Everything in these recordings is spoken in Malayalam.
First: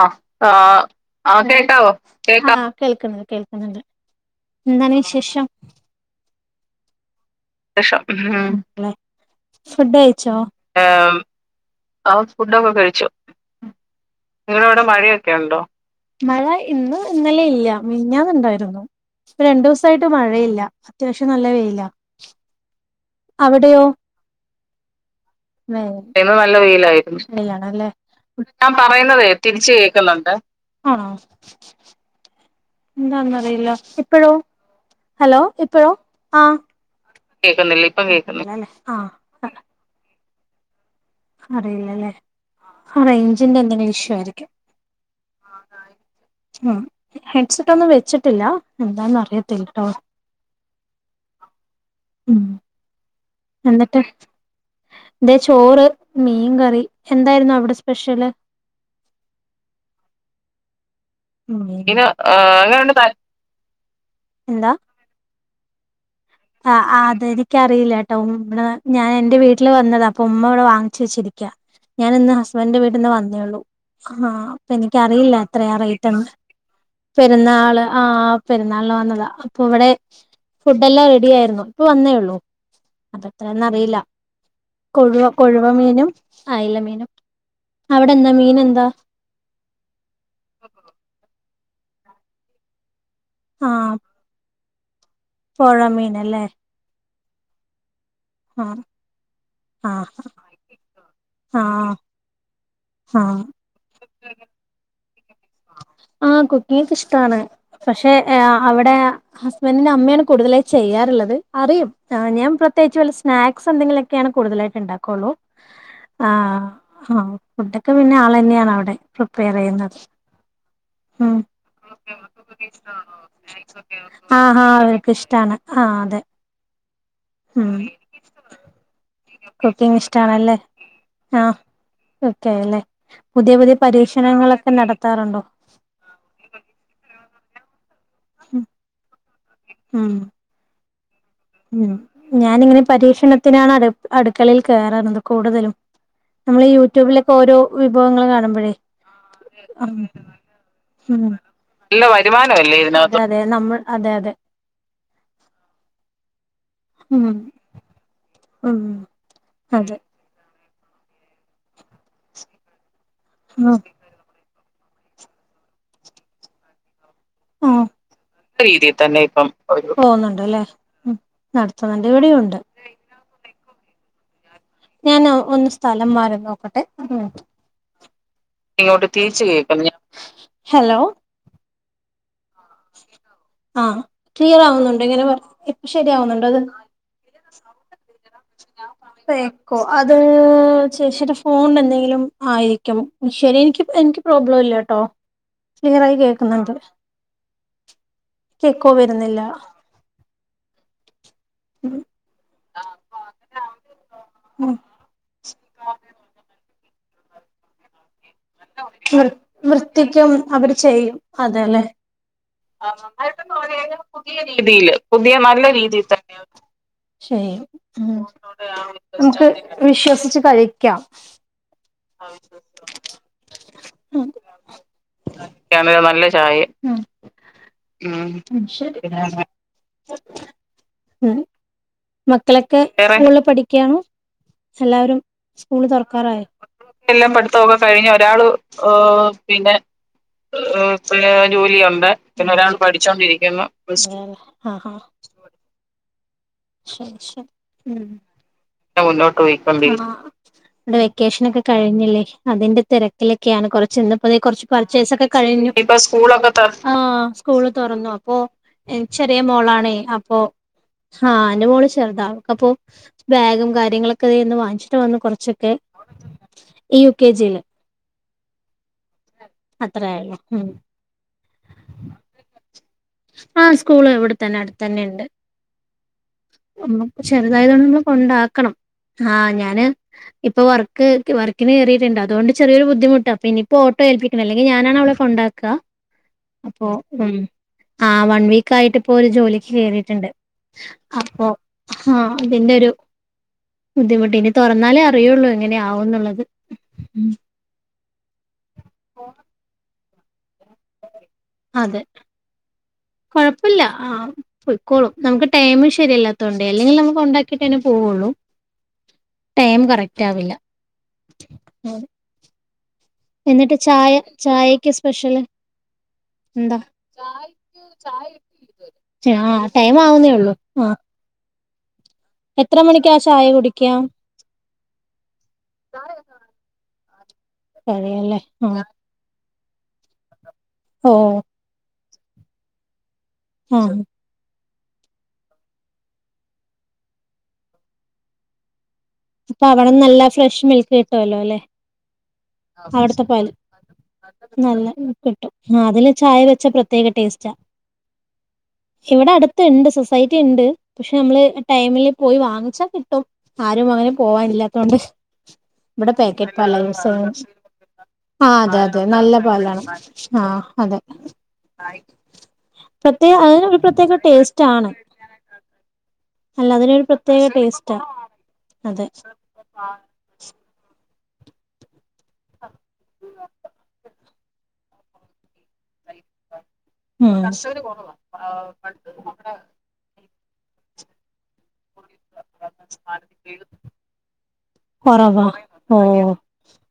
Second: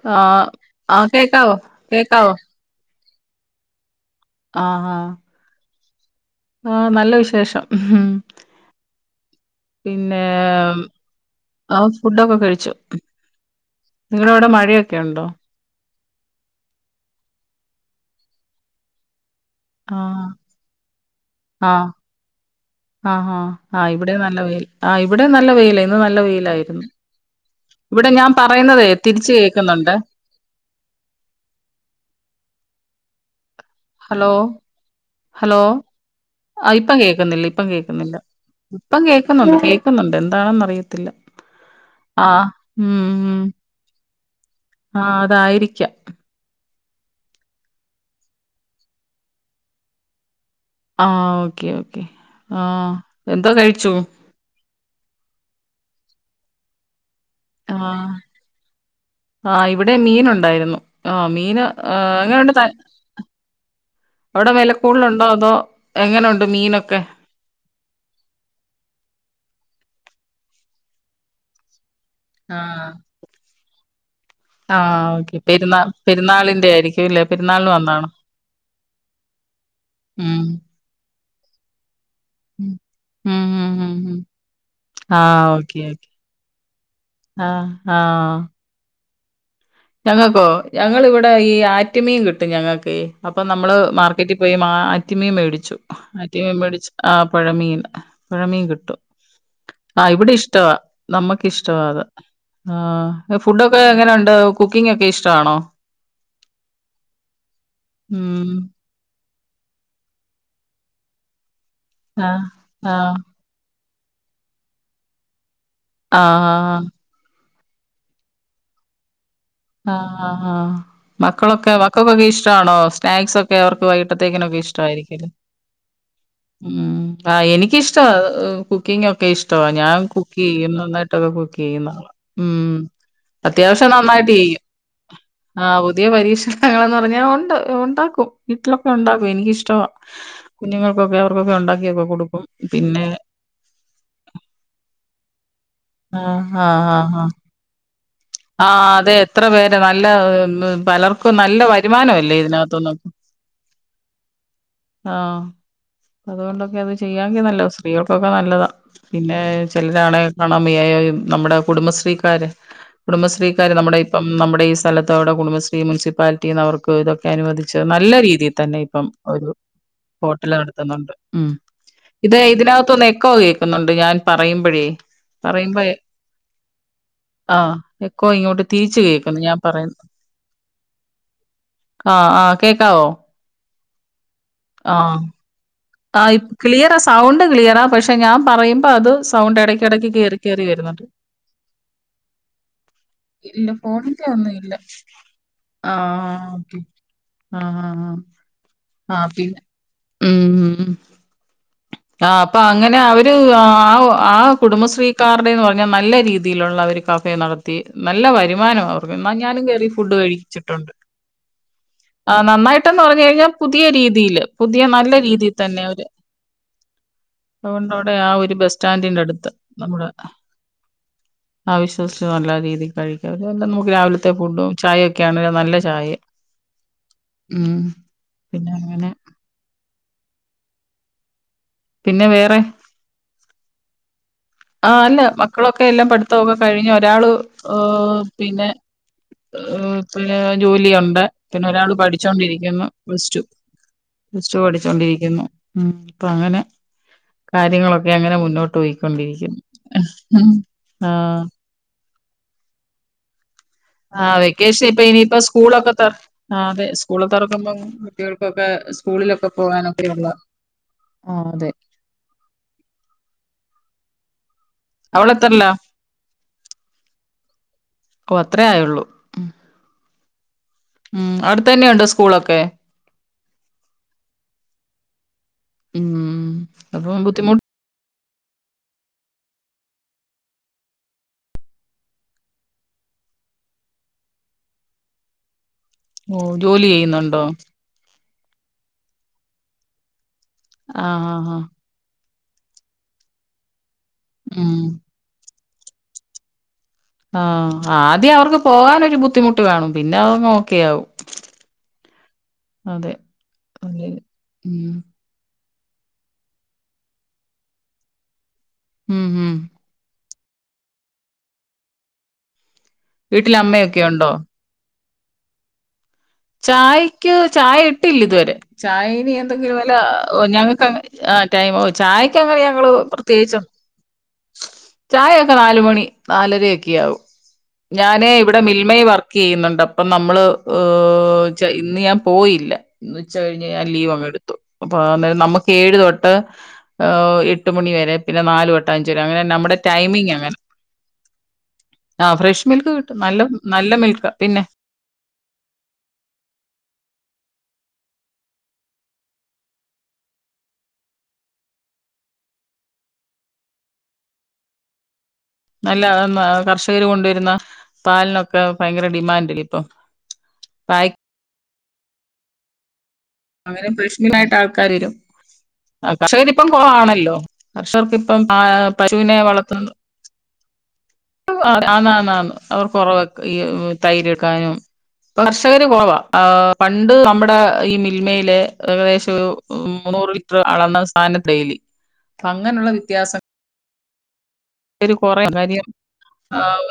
ആ ആ ആ കേക്കാവോ കേ ആഹ് കേൾക്കാണ് കേൾക്കുന്നുണ്ട് എന്താണ് വിശേഷം ആ നല്ല വിശേ ശേഷം ഹും ഫുഡ് കയിച്ചോ [unintelligible] ആ ഫുഡൊക്കെ കഴിച്ചു നിങ്ങടവിടെ മഴയൊക്കെ ഒണ്ടോ മഴ ഇന്ന് ഇന്നലെ ഇല്ല മീഞ്ഞാന്നുണ്ടായിരുന്നു ഇപ്പ രണ്ടു ദിവസായിട്ട് ആഹ് മഴയില്ല അത്യാവശ്യം നല്ല വെയിലാ ആഹ് ആഹ് ആഹ് ആ ഇവിടെ നല്ല വെയിൽ ആ ഇ ല്ലേ വെയിലാണല്ലേ ഇവിടെ ഞാൻ പറയുന്നതേ തിരിച്ച് കേക്കുന്നുണ്ട് ആണോ? ന്താന്ന് അറിയില്ല ഹലോ ഹലോ ഇപ്പഴോ ആഹ് ആ ഇപ്പം കേൾക്കുന്നില്ല ഇപ്പം കേൾക്കുന്നില്ല ഇപ്പം കേൾക്കുന്നുണ്ട് കേൾക്കുന്നുണ്ട് താണറിയ അറില്ലല്ലേ ആ ഉം റേഞ്ചിന്റെ എന്തെങ്കിലും ഇഷ്യൂ ആയിരിക്കും ആഹ് അതായിരിക്കാം ഹെഡ്സെറ്റ് ഒന്ന് വെച്ചിട്ട് ട്ടില്ല എന്താന്ന് അറിയത്തില്ലട്ടോ ആഹ് ഓക്കെ ഓക്കെ ഉം ആഹ് എന്തോ കഴിച്ചു എന്നിട്ട് ദെ ചോറ് മീൻകറി ആഹ് ആഹ് ഇവിടെ മീൻ ഒണ്ടായിരുന്നു ആഹ് മീന് എങ്ങനൊണ്ട് ത അവിട വെലക്കൂട്ലൊണ്ടോ അതോ എങ്ങനെയുണ്ട് ആഹ് മീനൊക്കെ അതെനിക്കറിയില്ലാട്ടോ [unintelligible] ഞാൻ എന്റെ വീട്ടില് വന്നതാ പ്പൊ ഉമ്മവ്ട വാങ്ങിച്ച് വെച്ചിരിക്കാ ഞാനിന്ന് ഹസ്ബൻഡിന്റെ ആഹ് വീട്ടിൽന്ന് വന്നേള്ളൂ ആഹ് ആഹ് അപ്പെനിക്കറിയില്ല ഓക്കെ എത്രയാ പെരുന്നാ റേറ്റെന്ന് പെരുന്നാളിന്റെ ആയിരിക്കും ഇല്ലേ പെരുന്നാളിന് പെരുന്നാള് വന്നാണോ ആഹ് പെരുന്നാള്ന് വന്നതാ അപ്പൊ ഇവിടെ ഉം ഫുഡെല്ലാം റെ ടിയാരുന്നു ഇപ്പ വന്നേയു ള്ളൂ ഉം ഉം ഉം അപ്പത്രേന്നറിയില്ല ഉം കൊഴുവ ആഹ് കൊഴുവ ഓക്കെ മീനും ഓക്കെ അയ്ലമീനും ആഹ് അവിടെന്താ മീൻ എന്താ ഞങ്ങക്കോ ഞങ്ങളിവടെ ഈ അ ആറ്റ്മീൻ കിട്ടും ഞങ്ങക്കെ അപ്പൊ നമ്മള് ആഹ് മാർക്കറ്റി പോയി മാ റ്റിമീം മേടിച്ചു പുഴ മീനല്ലേ അറ്റിമീം മേടിച്ച് ആഹ് പൊഴമീൻ ആഹ് പുഴമീകിട്ടും ആ ആഹ് ഇവിടിഷ്ടവാ നമ്മക്കിഷ്ടവാ ആഹ് അത് ആഹ് ഫുഡൊക്കെ എങ്ങനൊണ്ട ക്കിങ്ങൊക്കെഷ് ആഹ് കുക്കിംഗ്ക്ക ഇഷ്ടാണ് പക്ഷെ ഏ മ്മ്. അ അവടെ ഹസ്ബൻഡിന്റ അമ്മയാണ് കൂടുതലായി ചെയ്യാറ്ള്ളത് അറിയും ആഹ് ഞാൻ പ്രത്യേച്ച് വല്ല ആഹ്. സ്നാക്സ് എന്തെങ്കിലെ ക്കെയാണ് കൂടുതലായിട്ടിണ്ടാക്കുള്ളൂ ആഹ് ആഹ് ഫുഡക്ക പിന്ന ആള് ന്ന്യാണവടെ പ്രിപ്പയറെയ്യ്ന്നത് ആഹ് ആഹ് മക്കളൊക്കെ മക്കക്കൊക്കെ ഇഷ്ടാണോ സ്നാക്സൊക്കെ അവർക്ക് വൈകിട്ടത്തേക്കിനൊക്കെ ആഹ് ആഹ് അവർക്ക് ഇഷ്ടായിരിക്കുല്ലെ ഇഷ്ടാണ് ആഹ് അതെ ഉം ആ ഉം എനിക്കിഷ്ടവാ കുക്കിങ്ങൊ [unintelligible] ഞാൻ കുക്കിംഗ് കുക്ക് ഇഷ്ടാണല്ലേ ചെയ്യും നാന്നായിട്ടൊക്ക ആഹ് കുക്ക് ചെയ്യുന്ന ആളാ ഓക്കെ ഉം അല്ലേ പുതിയ പുതിയ അത്യാവശ്യം നന്നായി പരീക്ഷണങ്ങളൊക്കെ [unintelligible] നടത്താറുണ്ടോ ആ പുതിയ പരീക്ഷണങ്ങളെന്ന് പറഞ്ഞാ ഒ ണ്ട് ഒണ്ടാ ക്കും ഉം വീട്ടിലൊക്കെ ഒണ്ടാക്കും എനിക്കിഷ്ടവാ ഉം കുഞ്ഞുങ്ങൾ പോകാവോ ഉം ഞാനിങ്ങനെ പരീക്ഷണത്തിനാണ് അടു അടുക്കളയിൽ കേറാ [unintelligible] കൂടുതലും ആഹ് നമ്മള് ആഹ് ആഹ് ആഹ്. യൂട്യൂബിലൊക്കെ ഓരോ വിഭവങ്ങൾ ആ കാണുമ്പോഴേ അതെ എത്ര പേര് നല്ല ഉം പലർക്കും നല്ല വരുമാനമല്ലേ ഇതിനകത്തൂന്ന് അതെ നമ്മൾ അതെ അതെ ആ അതുകൊണ്ട് അത് ഉം ചെയ്യാങ്കി നല്ലതാ സ്ത്രീകൾക്കൊക്കെ നല്ലതാ ഉം പിന്നെ അതെ ചിലരാണ് [unintelligible] നമ്മുടെ കുടുംബശ്രീക്കാര് ഉം കുടുംബശ്രീക്കാര് നമ്മുടെ ഇപ്പം നമ്മുടെ ഈ സ്ഥലത്ത് അവിടെ കുടുംബശ്രീ മുനിസിപ്പാലിറ്റീന്ന് അവർക്ക് ഇതൊ ആഹ് അനുവദിച്ചത് നല്ല രീതിയിൽ തന്നെ ഇപ്പം ഒരു ഹോട്ടല് പോകുന്നുണ്ടല്ലേ നടത്തുന്നുണ്ട് ഉം നടത്തുന്നുണ്ട് ഇത് ഇവിടെയുണ്ട് ഇതിനകത്തുന്ന് എക്കോ കേക്കുന്നു [unintelligible] ഞാൻ ഒന്ന് സ്ഥലം മാറി നോക്കട്ടെ ഒരു മിനുട്ട് ആഹ് എക്കോ ഇങ്ങോട്ട് തിരിച്ച് കേക്കുന്നു ഞാൻ പറയുന്നത് ഹലോ ആ ആ കേക്കാവോ ആ ക്ലിയർ ആവുന്നുണ്ടോ ആഹ് ഇങ്ങനെ പറ ആ ശരിയാവുന്നുണ്ടോ അത് ക്ലിയറാ സൗണ്ട് ക്ലിയറാ പക്ഷെ ഞാൻ പറയുമ്പോ അത് സൗണ്ട് എക്കോ ഇടയ്ക്കിടയ്ക്ക് അത് കേറി കേറി വരുന്നുണ്ട് ചേച്ചിടെ ഫോണിന് എന്തെങ്കിലും ആയിരിക്കും ശരി ഇല്ല എനിക്ക് എനിക്ക് ഫോണിന്റെ ഒന്നും പ്രോബ്ലം ഇല്ല ഇല്ലാട്ടോ ആ ക്ലിയറായി കേക്കുന്നുണ്ട് ഓക്കെ ആ ആ ആ. എനിക്ക്‌ എക്കോ ആ, വരുന്നില്ല പിന്നെ ഉം, ഉം ഉം ആ അപ്പൊ അങ്ങനെ അവര് ആ ആ ഉം കുടുംബശ്രീക്കാരുടേന്ന് പറഞ്ഞാ നല്ല രീതിയിലുള്ള ഒരു കഫേ നടത്തി നല്ല വ രുമാനാ അവർക്ക് വൃ ഞാനും കേറി ഫുഡ് വൃത്തിക്കും അവര് കഴിച്ചിട്ടുണ്ട് ചെയ്യും അതെല്ലെ ആ നന്നായിട്ടെന്ന് പറഞ്ഞു കഴിഞ്ഞാ പുതിയ രീതിയില് പുതിയ നല്ല രീതി നല്ല രീതിയിൽ തന്നെ ശരിയാ അതുകൊണ്ട് അവിടെ ആ ഒരു ബസ് സ്റ്റാൻഡിന്റെ നമുക്ക് അടുത്ത് നമ്മുടെ വിശ്വസിച്ചു കഴിക്കാം അതുവല്ല നമുക്ക് ഉം രാവിലത്തെ ഫുഡും ചായയൊക്കെയാണേലും നല്ല ചായ ഉം ഉം ഉം പിന്നെ ശരി അങ്ങനെ ഉം പിന്നെ വേറെ മക്കളൊക്കെ സ്കൂളില് പഠക്കാണോ ആ അല്ല മക്കളൊക്കെ എല്ലാം പഠിത്തൊക്കെ കഴിഞ്ഞ് ഒരാള് അ പിന്നെ അ പ് ജോലിയുണ്ട് പിന്നെ ഒരാള് പഠിച്ചോണ്ടിരിക്കുന്നു പ്ലസ് ടു അതെല്ലേ പ്ലസ് ടു ആഹ് ആഹ് പഠിച്ചോണ്ടിരിക്കുന്ന ഉം അപ്പൊ അങ്ങനെ ശരി ശരി കാര്യങ്ങളൊക്കെ അങ്ങനെ മുന്നോട്ട് പോയിക്കൊണ്ടിരിക് ആ വ്ടെ വെക്കേഷനൊക്കെ കഴി ല്ലേ അതിന്റെ തിരക്കിലെ ക്കെയാണ് കൊറച്ച് ഇന്നിപ്പോ ദേ ആഹ് കൊറച്ച് വെക്കേഷൻ ഇപ്പൊ പർച്ചേസ് ഒക്കെ ഇനിയിപ്പ കഴിഞ്ഞു സ്കൂളൊക്കെ ഇപ്പൊ തൊ സ്കൂള് തൊറന്നു ആഹ് അതെ അപ്പോ സ്കൂള് അഹ് സ്കൂൾ തൊറക്കുമ്പം തുറന്നു അപ്പൊ കുട്ടികൾക്കൊക്കെ എൻച്ച് ചെറിയ സ്കൂളിലൊക്കെ മോളാണെ പോകാനൊക്കെയുള്ള അപ്പോ ആ ആഹ് ന്റെ അതെ മോള് ചെറുതാ അപ്പൊ ബാഗും ക കാര്യങ്ങളൊക്കെ ദേ ഇന്ന് വാ ച്ചിട് വന്ന് അവള് എത്രല്ല കൊറച്ചൊക്കെ ഈ യു കെ ജില് ഓ അത്രേ ആയൊള്ളൂ അത്രായെള്ളൂ ഉം ഉം അടുത്ത് തന്നെയുണ്ടോ സ്കൂളൊക്കെ ആ സ്കൂള് ഇവിട്ത്തന്നെ അട്ത്തന്നെണ്ട് ഉം [unintelligible] അപ്പം ബുദ്ധിമുട്ട് ചെർതായതൊ കൊണ്ടാക്കണം ആ ഞാന് ഇപ്പൊ വർക്ക് വർക്കിന് കേറീട്ട്ണ്ട് അത്കൊണ്ട് ചെറിയൊര് ബുദ്ധിമുട്ട് അപ്പ ഇനി പ്പോ ഓട്ടോ ഏൽപ്പിക്കണ ല്ലെങ്കി ഞാനാണവളെ കൊണ്ടാക്കാ ഓ ജോലി ചെയ്യ്ന്ന്ണ്ടോ ആഹ് വൺ വീക്കായിട്ട് ഇപ്പോ ഒരു ജോലിക്ക് കേറീട്ട്ണ്ട് ആ അ ഹാ അതിന്റെരു ബുദ്ധിമുട്ട് ഇനി ആഹ് ഉം തോറന്നാലേ അറിയൊള്ളു ങ്ങനെ ആവുന്നുള്ളത് ഉം ആഹ് ആ ദ്യം അവർക്ക് പോകാനൊരു ബുദ്ധിമുട്ട് കാണും പിന്നെ അതങ്ങോ അതെ അതെ കൊഴപ്പല്ല അതെ ആ ഉം പാെയ്ക്കോളും നമുക്ക് ടെയ്മ് ശെരിയല്ലാത്തോണ്ടേ അല്ലെങ്കിൽ നമ്മൾ കൊണ്ടാക്കിട്ടെന്നെ പോവാെള്ളൂ ഉം ഉം റ്റാവില്ല [inaudible] വീട്ടില് എന്നിട്ട് അമ്മയൊക്കെ ചായ ഉണ്ടോ ചായക്ക് സ് സ്പെഷ്യൽ ചായക്ക് ചായ ഇട്ടില്ല ഇതു വെരെ ചായ ഇനി ആഹ് എന്തെങ്കിലും വല്ല ടൈം ആവുന്നേ ഉള്ളൂ ഞങ്ങക്ക് ആഹ് അങ്ങനെ ചാ ആ ടൈമോ ചായക്ക് അങ്ങനെ എത്ര ഞങ്ങള് മണിക്കാ ചായ പ്രത്യേകിച്ചും കുടിക്കാ ചായെക്കെ നാലുമണി നാലരയൊക്കെ ആവും ഞാന് കഴിയല്ലേ ഇവിടെ ആഹ് മിൽമയി വർക്ക് ക്കെയ്യുന്നുണ്ട് അപ്പം നമ്മള് ഓഹ് [unintelligible] ഇന്ന് ഞാൻ പോയില്ല ഇന്ന് ഉച്ച കഴിഞ്ഞ് ഞാൻ ആഹ് ലീവങ് എടുത്തു അപ്പം നമുക്ക് ഏഴ് തൊട്ട് ഈഹ് എട്ട് മണി വരെ പിന്നെ നാല് തൊ അപ്പ അവടെ നല്ല ഫ്രഷ് മിൽക്ക് കിട്ടുവല്ലോ അല്ലെ ആഹ് ഫ്രഷ് മിൽക്ക് കിട്ടും അവിടുത്തെ നല്ല പാല് നല്ല മിൽക്കാ പിന്നെ നല്ല കിട്ടും ആ അതില് ചായ വെച്ച പ്രത്യേക ടേസ്റ്റാ ഇവിടെ അടുത്തുണ്ട് സൊസൈറ്റി ഉണ്ട് പക്ഷെ നമ്മള് ടൈമില് പോയി വാങ്ങിച്ചാ കിട്ടും ആരും അങ്ങനെ പോവാനില്ലാത്തൊണ്ട് നല്ല കർഷകർ കൊണ്ടുവരു ആഹ് അതെ അതെ നല്ല പാലാണ് ഇപ്പം ആഹ് അതെ [inaudible] അതിന് ഒരു അങ്ങന പ്രത്യേക ഫ്രഷ് മിൽകിനായിട്ട് ടേസ്റ്റ് ആണ് ആൾക്കാര് വരും കർഷകരിപ്പം അല്ല അതിനൊരു കുറവാണല്ലോ പ്രത്യേക ടേസ്റ്റാ കർഷകർക്ക് ഇപ്പം ആ അതെ പശുവിനെ വളർത്തുന്നു ആന്ന് ആന്ന് ആന്ന് അവർക്ക് കുറവാ ഈ തൈര് എടുക്കാനും കർഷകര് കുറവാ പണ്ട് ഉം നമ്മുടെ ഈ മിൽമയിലെ ഏകദേശം ഒരു മുന്നൂറ് ലി റ്റർ അളന്നാൽ സന ഡെയിലി അങ്ങനെയുള്ള വ്യത്യാസങ്ങ കൊറവാ [unintelligible] ഓ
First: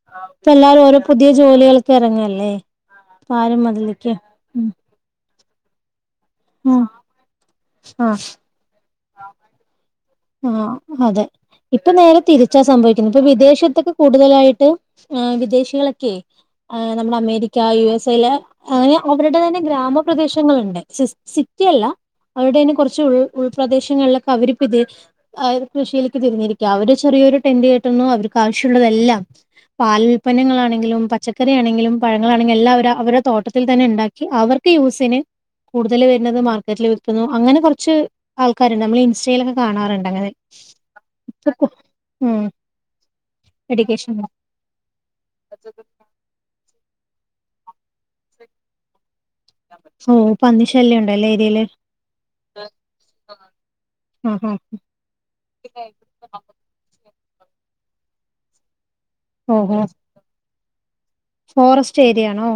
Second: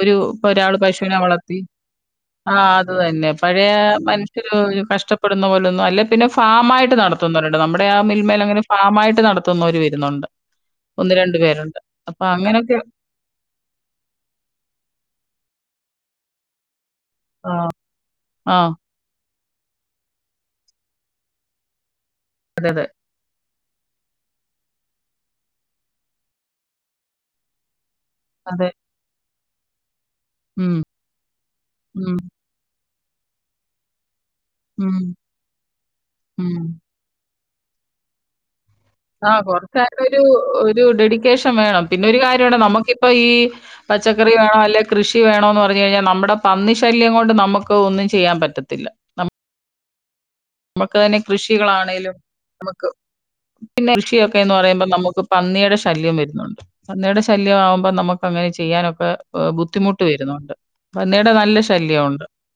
ഒരു ഇപ്പ ഒരാൾ എല്ലാരും ഓരോ പശുവിനെ പുതിയ വളർത്തി ജോലികൾക്ക് ഇറങ്ങല്ലേ ആ ഇപ്പ അത് തന്നെ ആരും പഴയ അതിലേക്ക് മനുഷ്യര് ഉം കഷ്ടപ്പെ ടുന്ന പോലൊന്നും അല്ലേ പിന്നെ ആ ഫാമായിട്ട് നടത്തുന്നോരുണ്ട് നമ്മുടെ ആ മിൽമേൽ അങ്ങനെ ഫ മായിട്ട് നടത്തുന്നവര് വരുന്നോ ആഹ് അതെ ഇപ്പൊ നേരെ അപ്പൊ തിരിച്ച സ അങ്ങനൊക്കെ സംഭവിക്കുന്നു ഇപ്പം വിദേശത്തൊക്കെ കൂടുതലായിട്ട് വിദേശികള ക്കെ നമ്മുടെ ആ അമേരിക്ക യു എസ് എ യില് ആ അങ്ങനെ അവരുടെ തന്നെ ഗ്രാമപ്രദേശങ്ങളുണ്ട് സി സിറ്റി അല്ല അതെ അവടെന് അതെ കുറച്ച് ഉൾ ഉൾപ്രദേശങ്ങളിലൊക്കെ അവരിപ്പിത് അവര് കൃഷിയിലേക്ക് തിരിഞ്ഞിരിക്ക അവര് ചെറിയൊരു ടെൻഡ് കേ ട്ടുന്നു അവർക്ക് അതെ ആവശ്യമുള്ളതെല്ലാം പാൽ ഉം ഉപ്പന്നങ്ങളാണെങ്കിലും പച്ചക്കറി ആണെങ്കിലും ഉം പഴങ്ങളാണെങ്കിലും എല്ലാം അവർ അവരുടെ തോട്ടത്തിൽ തന്നെ ഉണ്ടാക്കി അവർക്ക് ഉം യൂസിന് കൂടുതൽ വരുന്നത് ഉം മാർക്കറ്റിൽ വിൽക്കുന്നു അങ്ങനെ കുറച്ച് ആ കാര് നമ്മൾ ആ ഇൻസ്റ്റയിലൊക്കെ കാണറുണ് കുറച്ചതിനൊരു ഒരു ഡെഡിക്കേഷൻ വേണം പിന്നെ ഒരു ഉം കാര്യണ്ട് നമുക്കിപ്പ ഈ എഡ്യൂക്കേഷൻ പച്ചക്കറി വേണോ അല്ലെകി കൃഷി വേണോന്ന് പറഞ്ഞ കഴിഞ്ഞാൽ നമ്മുടെ പന്നി ശല്യം കൊണ്ട് നമുക്ക് ഒന്നും ചെയ്യാൻ പറ്റത്തില്ല മും നമുക്ക് തന്നെ കൃഷികളാണെലും നമുക്ക് പിന്നെ ആ ആ കൃഷിയൊക്കെന്ന് പറയുമ്പോ നമുക്ക് പന്നിയുടെ ശല്യം വരുന്നുണ്ട് പന്നിയുടെ ശ ശല്യമാവുമ്പോ നമുക്ക്ങ്ങനെ ചെയ്യാനൊക്കെ എ വേ ഓഹോ ബുദ്ധിമുട്ട് വരുന്നുണ്ട് പന്നീടെ നല്ല ഫോറസ്റ്റ് ശല്യം ഉണ്ട് ഏരിയ ആണോ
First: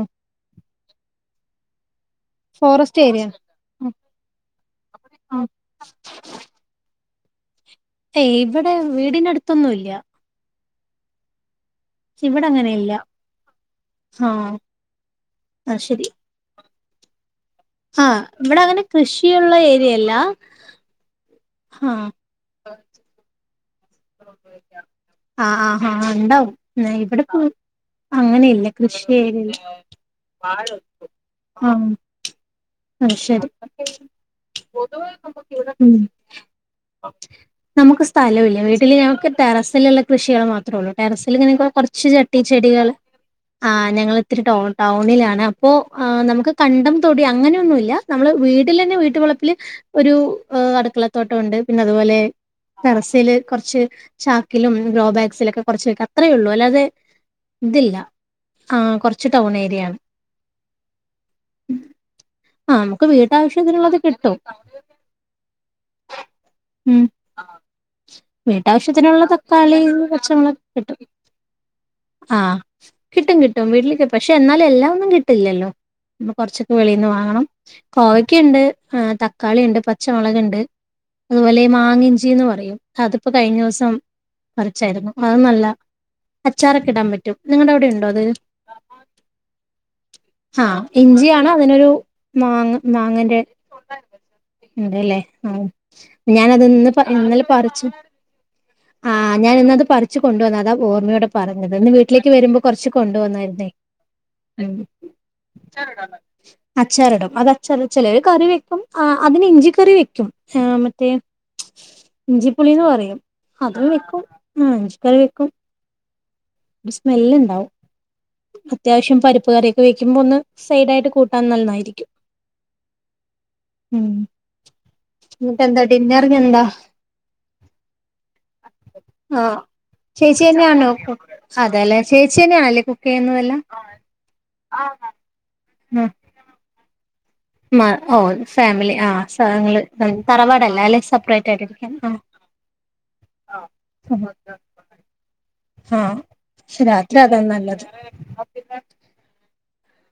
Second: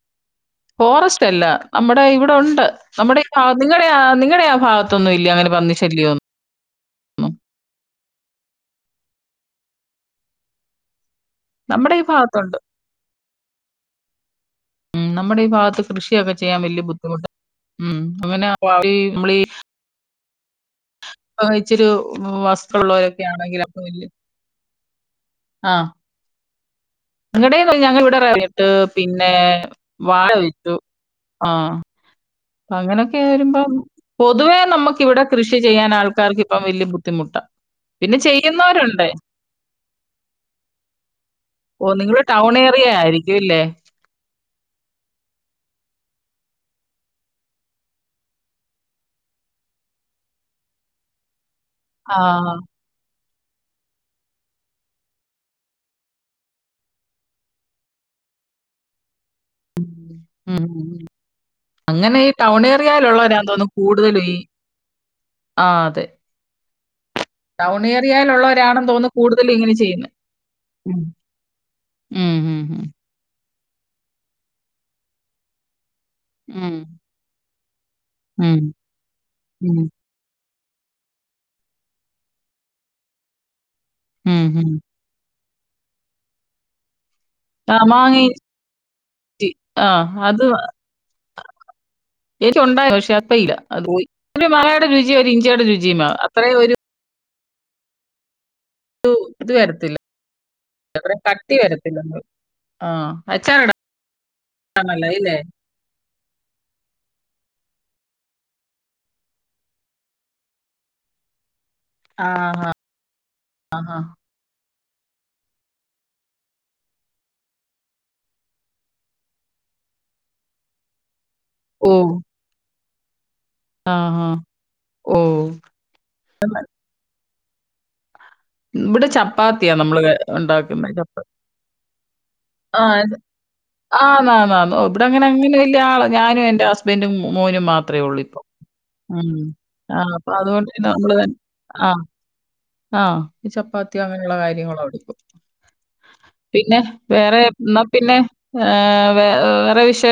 ഫോറസ്റ്റ് അല്ല നമ്മുടെ ഇവിടെ ഉണ്ട് ഫോറസ്റ്റ് നമ്മുടെ ഏരിയ ഈ ഭാ നിങ്ങളുടെ നിങ്ങളുടെ ആ ഭാഗത്തൊന്നും ഇല്ലെ അങ്ങനെ പന്നി ശല്യം ഓന്നും ഏയ് ഇവിടെ വീടിനടുത്തൊന്നും ഇല്യാ നമ്മുടെ ഈ ഭാഗത്തുണ്ട് അങ്ങനെ ഇല്ല ആ ഉം നമ്മടെ ഈ ഭാഗത്ത് ശരി കൃഷിയൊക്കെ ചെയ്യാൻ വലിയ ബുദ്ധി അതുകൊണ്ട് ആ ഇവിടെ അങ്ങനെ കൃഷിയുള്ള ഏരിയല്ല ആ ഇച്ചിരെ വസ് ഉള്ളവരൊക്കെ ആണെങ്കിലും ആ ആ ആഹ് ആ ഉണ്ടാവും ഇവിടപ്പോ ഞങ്ങടേന്ന് ഞങ്ങൾ ഇവിടെ അങ്ങനെയില്ല റവ്ട്ട് കൃഷി പിന്നെ ഏരെയില് വാഴ ആ അങ്ങനെയൊക്കെ വരുമ്പ പൊതുവേ നമുക്ക് ഇവിടെ കൃഷി ചെയ്യാൻ ഉം ആൾക്കാർക്ക് ഇപ്പ വലിയ ബുദ്ധിമുട്ടാണ് പിന്നെ ചെയ്യുന്നവ വീട്ടിൽ ഞങ്ങൾക്ക് ടെറസിലുള്ള കൃഷികൾ മാത്രേള്ളൂ ടെറസിൽ ഇങ്ങനെ ഓഹ് കുറച്ച് നിങ്ങള് ചട്ടി ടൗൺ ചെടികൾ ഏരിയ ആയിരിക്കും ഇല്ലേ? ഞങ്ങൾ ഇത്തിരി ടൗണിലാണ് അപ്പോ നമുക്ക് കണ്ടം തൊടി അങ്ങനെയൊന്നുമില്ല നമ്മള് വീട്ടിൽ തന്നെ വീട്ടുവളപ്പിൽ ഒരു അടുക്കളത്തോട്ടം ഉണ്ട് പിന്നെ അതുപോലെ ആഹ്. ടെറസില് കുറച്ച് ചാക്കിലും ഗ്രോ ബാഗ്സിലൊക്കെ കുറച്ച് വെക്കും അത്രേ ഉള്ളൂ അല്ലാതെ ഇതില്ല കുറ മ് അങ്ങനെ ടൗൺ ആഹ് നമുക്ക് ഏരിയയിലുള്ളവരാന് തോന്നുന്നു വീട്ടാവശ്യത്തിനുള്ളത് കൂടുതലും ഈ കിട്ടും ആ അതെ ഉം ടൗൺ ഏരിയ വീട്ടാവശ്യത്തിനുള്ള തക്കാളി പച്ച മുളകൊക്കെ ഉം. കിട്ടും ഉം ആ ഉം ഉം. കിട്ട കിട്ടും വീട്ടിലേക്ക് പക്ഷെ എന്നാലും എല്ലാം ഒന്നും കിട്ടില്ലല്ലോ നമ്മ കുറച്ചൊക്കെ ഉം. വെളിയിൽ നിന്ന് വാങ്ങണം ഉം. കോവക്കയുണ്ട് ഉം. തക്കാളിണ്ട് പച്ചമുളക്ണ്ട് അതുപോലെ മാങ്ങഞ്ചിന്ന് പറയും അതിപ്പോ കഴിഞ്ഞ വസം ഉം. ഉം. പറിച്ചായർന്നു നല്ല അച്ചാറൊക്കെ ഇടാൻ പറ്റ് ആ നിങ്ങടെവടെ ഉണ്ടോ മാങ്ങ അത് ഇഞ്ചി. ആ അത് ആ ഇഞ്ചിയാണ് അതിനൊരു എനിക്കുണ്ടായിരുന്നു. പക്ഷെ അത് മാങ്ങന്റെ ഇപ്പയില്ല. അത് പോയി. ഒരു മാങ്ങയുടെ ഉണ്ടല്ലേ രുചിയും ഒരു ഹും ഇഞ്ചിയുടെ രുചിയും മാ അത്രയും ഞാനത് ഒരു ഇന്ന് ഇന്നലെ പറിച്ചു ആഹ് ഇത് ഞാൻ ഇന്നത് വരത്തില്ല. പറിച്ചു കൊണ്ടുവന്ന അതാ ഒരു ഓർമ്മയോടെ കട്ടി പറഞ്ഞത് ഇന്ന് വരത്തില്ലല്ലോ. വീട്ടിലേക്ക് വരുമ്പോ ആ കൊറച്ച് കൊണ്ട് വന്നായിരുന്നേ അച്ചാറിടാനല്ലേ മ് ഇല്ലേ? അച്ചാറിടും അതച്ചാറിടും ചിലര് കറി വെക്കും ആ അതിന് ഇഞ്ചിക്കറി വെക്കും ആ മറ്റേ ആ. ഇഞ്ചിപ്പുളിന്ന് പറയും ആ. അതും ആ. വെക്കും ഹമ് കറിവെക്കും സ്മെല്ല് ണ്ടാവും അത്യാവശ്യം പരിപ്പ് കറിയൊക്കെ വെക്കുമ്പോ ഒന്ന് സൈഡായിട്ട് കൂട്ട അന്നാൽ ഓ. നന്നായിരിക്കും ആ. ഉം ആ. ഓ. എന്നിട്ടെന്താ ഡിന്നറിനെന്താ ഇവിടെ ചപ്പാത്തിയാ നമ്മള് ചേച്ചി തന്നെയാണോ ഉണ്ടാക്കുന്നെ ചപ്പാത്തി അതെല്ലേ ചേച്ചിന്നെയാണ് അല്ലെ കുക്ക് ചെയ്യുന്നതെല്ലാം ല്ലാ ആ ഞാനും എന്റെ ഹസ്ബന്റും മ ഓ ഫാമിലി ആ ഉം. ആ [unintelligible] അപ്പൊ അതുകൊണ്ട് തറവാടല്ല പിന്നെ അല്ലെ നമ്മള് തന്നെ സെപ്പറേറ്റ് ആയിട്ടിരിക്കാണ് അല്ലെ ചപ്പാത്തിയൊ അങ്ങനെയുള്ള കാര്യങ്ങളോ എടുക്കും ആ പിന്നെ പക്ഷെ രാത്രി വേറെ അതാ എന്നാ നല്ലത് പിന്നെ വേറെ [unintelligible]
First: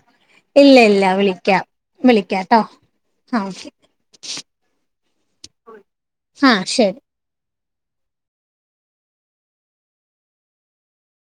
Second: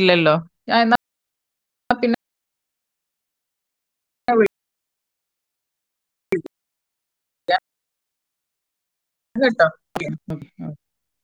ഇല്ലല്ലോ. ഇല്ല ഞാൻ എന്നാ ഇല്ല വിളിക്കാം വിളിക്കാട്ടോ ആ ശരി [unintelligible] ആഹ ശരി [inaudible] [unintelligible]